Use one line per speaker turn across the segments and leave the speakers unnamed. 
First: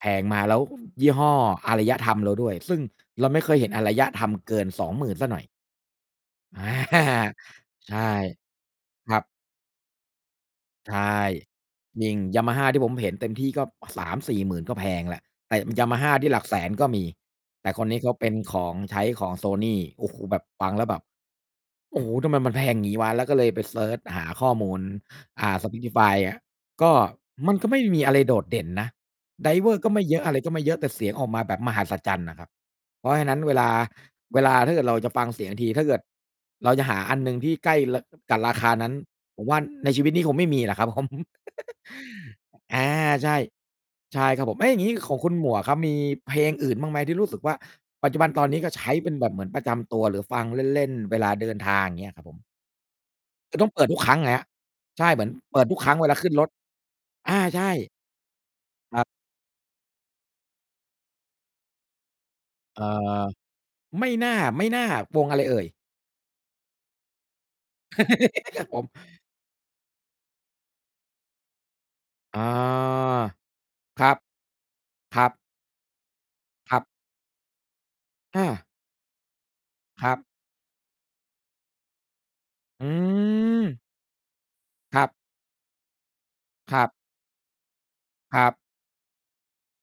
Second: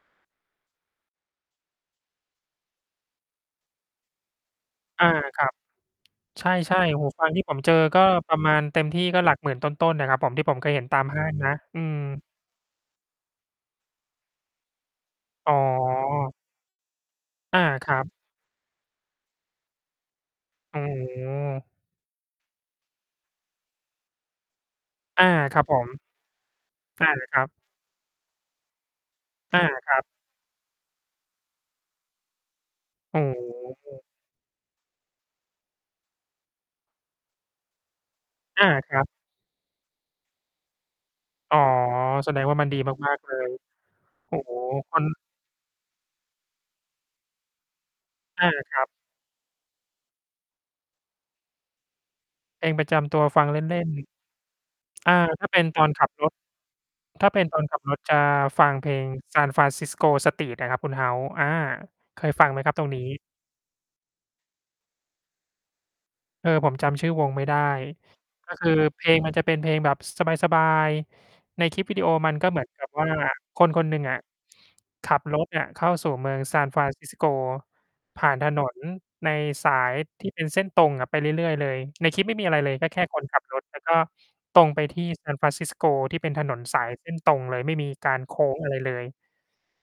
แพงมาแล้ว ยี่ห้ออารยธรรมเราด้วย ซึ่งเราไม่เคยเห็นอารยธรรมเกิน สองห
อ
ม
า
ื่น เสียหน
ค
่อ
ร
ย
ับ ใ
อา
ช่ ๆ หูฟังที่ผมเจอ
ใช
ก
่
็ประมาณ เต็มที่
คร
ก
ั
็
บ
หลักหมื่นต้น ๆ อะครับผม ที่ผมเคยเห็น
ใ
ต
ช
ามห
่
้างนะ อืม
จริง Yamaha ที่ผมเห็นเต็มที่ ก็ 3-4 ก็แพงแล้ว แ
อ
ต
๋
่
อ
Yamaha ที่หลักแสนก็มี
อา
แต่ค
ค
น
ร
นี
ั
้เ
บ
ขาเป็นของ ใช้ของ Sony โอ้โฮ แบบ ฟัง
อ๋
แล้วแบบ
อ
โอ้โฮ ทำไมมันแพงงี้วะ แล้วก็เลยไปเซิร์ชหาข้อมูล
อา
อ่า
ครับผม
Spotify อะ ก็
อา ครับ
มันก็ไม่มีอะไรโดดเด่นนะ
อา
Driver ก
ค
็
รั
ไม
บ
่เยอะ อะไรก็ไม่เยอะ แต่เสียงออกมาแบบมหัศจรรย์น่ะครับ เพรา
โอ
ะ
้
ฉะนั้นเวลา
โฮ
เวลาถ้าเกิดเราจะฟังเสียงที ถ้าเกิดเราจะหาอันหนึ่งที่ใกล้ ล กับรา
อ
ค
า
านั้
ค
น
รับ
ผมว่าในชีวิตนี้คงไม่มีแล้วครับผม
อ๋อ แสดงว่ามัน
อ
ดี
า
มาก
ใ
ๆ
ช
เล
่
ย
ใช่
โอ้
ครับ
โ
ผ
ฮ
ม เอ๊ย อย่างงี้
คุณ
ของคุณหมวกครับ มีเพลงอื่นบ้างไหมที่รู้สึกว่า ปัจจุบันต
อ
อน
า
นี้ก็
ค
ใ
ร
ช
ับ
้เป็นแบบเหมือนประจำตัวหรือฟังเล่น ๆ เวลาเดินทาง อย่างเงี้ยครับผม?
เพลงประจำตัวฟัง
คื
เ
อต้อง
ล
เป
่
ิด
น
ทุก
ๆ
ครั้งไงครับ ใช
อ
่
่า
เหมือน
ถ้า
เ
เ
ป
ป็
ิด
น
ทุ
ต
ก
อ
คร
น
ั้ง
ข
เว
ับ
ลาข
ร
ึ้
ถ
นรถ
ถ้
อ
าเ
า
ป็นต
ใ
อ
ช
น
่
ขับรถจะฟังเพล
ครับ
ง Sanfrancisco street อะครับคุณ House อา เคยฟังไหมครับ
เอ่
ตรงนี้?
อ ไม่น่า ๆ วงอะไรเอ่ย?
เอ่อ ผมจำชื่อวงไม่ได้ ก็
คร
ค
ับ
ือ
ผม
เพลงมันจะเป็นเพลงแบบสบาย ๆ ในคลิปวิดีโอมัน
อา
ก็ เหมือนกับว่า คนคนหนึ่
ค
ง
รั
อ
บ
ะ ขั
คร
บ
ั
ร
บ
ถเนี่ยเข้าสู่เมือง
ครับ
Sanfrancisco ผ่าน
อ
ถน
า
นในสาย
ครั
ท
บ
ี่เป็นเส้นตรงอะ ไปเรื่อย ๆ เลย ในคลิปไม่มีอะไรเลย
อ
ก็แค่คนขับรถ แ
ื
ล
ม
้วก็ตรงไป
ค
ท
ร
ี่
ับ
Sanfrancisco ที่เป็นถนน
ค
ส
รั
า
บ
ยเส้นตรงเลย ไม่มีการโ
ค
ค
ร
้
ับ
งอะไรเลย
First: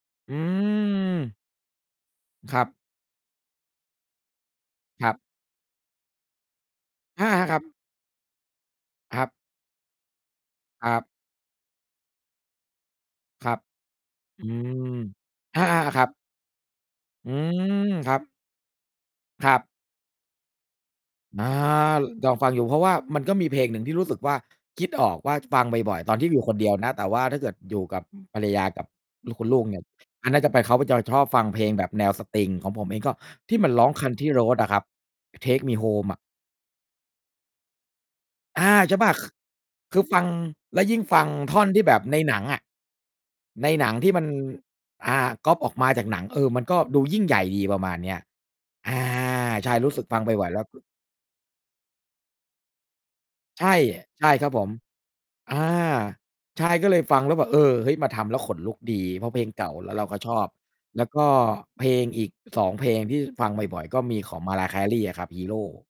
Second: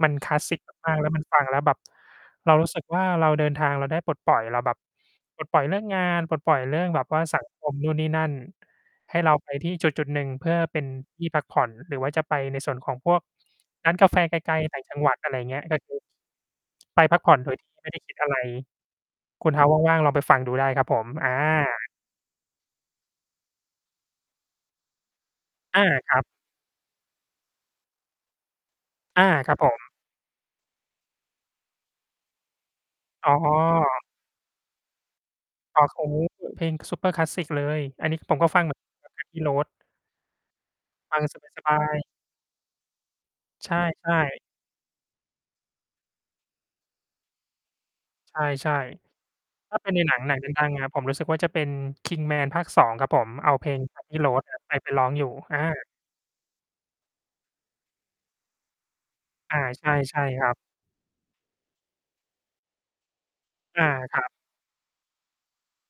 มันค
อื
ลาสสิก มาก ๆ แล้วมัน
ม
ฟังแล้วแบบ เรา
ครั
รู้
บ
สึกว่าเราเดินทางเราได้ปลดปล่อย เราแบบ
ครับ
ปลดปล่อยเรื่องงาน ปลดปล่อยเรื่องแบบว่
อ
า
ะฮ
สั
ะ
ง
ครั
ค
บ
ม นู่นนี่นั่น ให
ค
้
รั
เร
บ
าไปที่จุด ๆ หนึ่งเพื่อเป็
ค
น
รับ
ที่พักผ่อน หรือว่าจะไปในส่วนของพวก
ครับ
ร้านกาแฟไก
อื
ล ๆ ต่างจั
ม
งหวัด อะไรอย่างเงี
อ
้ย
า
ก็ค
ๆ
ื
ๆ
อ
ครับ
ไปพัก
อื
ผ่อน โดย
ม
ที่ไม่ได้
ค
ค
ร
ิ
ั
ด
บ
อะไร ค
ค
ุณ
รับ
House ว่าง ๆ ลองไปฟังดูได้ครับผม อา
อา ลองฟังอยู่ เพราะว่ามันก็มีเพลงหนึ่งที่รู้สึกว่า คิดออกว่าฟัง
อา
บ่อย ๆ
ค
ตอน
รั
ที
บ
่อยู่คนเดียวนะ แต่ว่าถ้าเกิดอยู่กับภรรยากับ
อา
ลูก คุณ
คร
ล
ับ
ูก
ผ
เนี่
ม
ย อะ น่าจะเป็นเขาไป จะชอบฟังเพลงแบบแนวสตริง ของผมเองก็
อ๋
ที่มันร้อง
อ
Country road อะครับ Take me
อ๋อ เพล
home
ง
อะ
นี้เพลง ซุปเปอร์คลาสสิก เลย อันนี้คือผมก็ฟั
อ
ง เหม
า
ือนกัน
ใช่ป่ะ ค
Country road
คือฟัง แล้วยิ่ง
ฟ
ฟ
ั
ั
ง
ง
ส
ท่อน
บา
ที่แบ
ย
บ
ๆ
ในหนังอะ ใน
ใช
หนังที่
่
มัน
ๆ
อ่า ก๊อบออกมาจากหนัง เออ มันก็ดูยิ่งใหญ่ดีประมาณนี้อะ
ใช่
อา ใช
ๆ ถ
่
้าเป
ร
็
ู
น
้
ใ
ส
น
ึก
หน
ฟ
ั
ั
ง
งบ
หนัง
่
ด
อย ๆ แล้
ั
ว
ง ๆ อะ ผมรู้สึกว่าจะเป็น Kingman ภาค 2 ครับผม เอา
ใ
เพ
ช
ล
่
ง Country
ใช่
road
ครับผม
ไป ไปร้องอยู่
อ
อา
า ใช่ ก็เลยฟังแล้วแบบ เออ เฮ้ย มาทำแล้วขนลุกดี เพราะเพลง
อา
เก่า
ใ
แล้วเราก
ช
็
่
ช
ๆ
อ
ค
บ
รับ
แล้วก็เพลงอีก 2 เพลงที่ฟังบ่
อ
อ
า
ย ๆ ก็ม
ค
ี
รับ
ของ Mariah Carey อะครับ Hero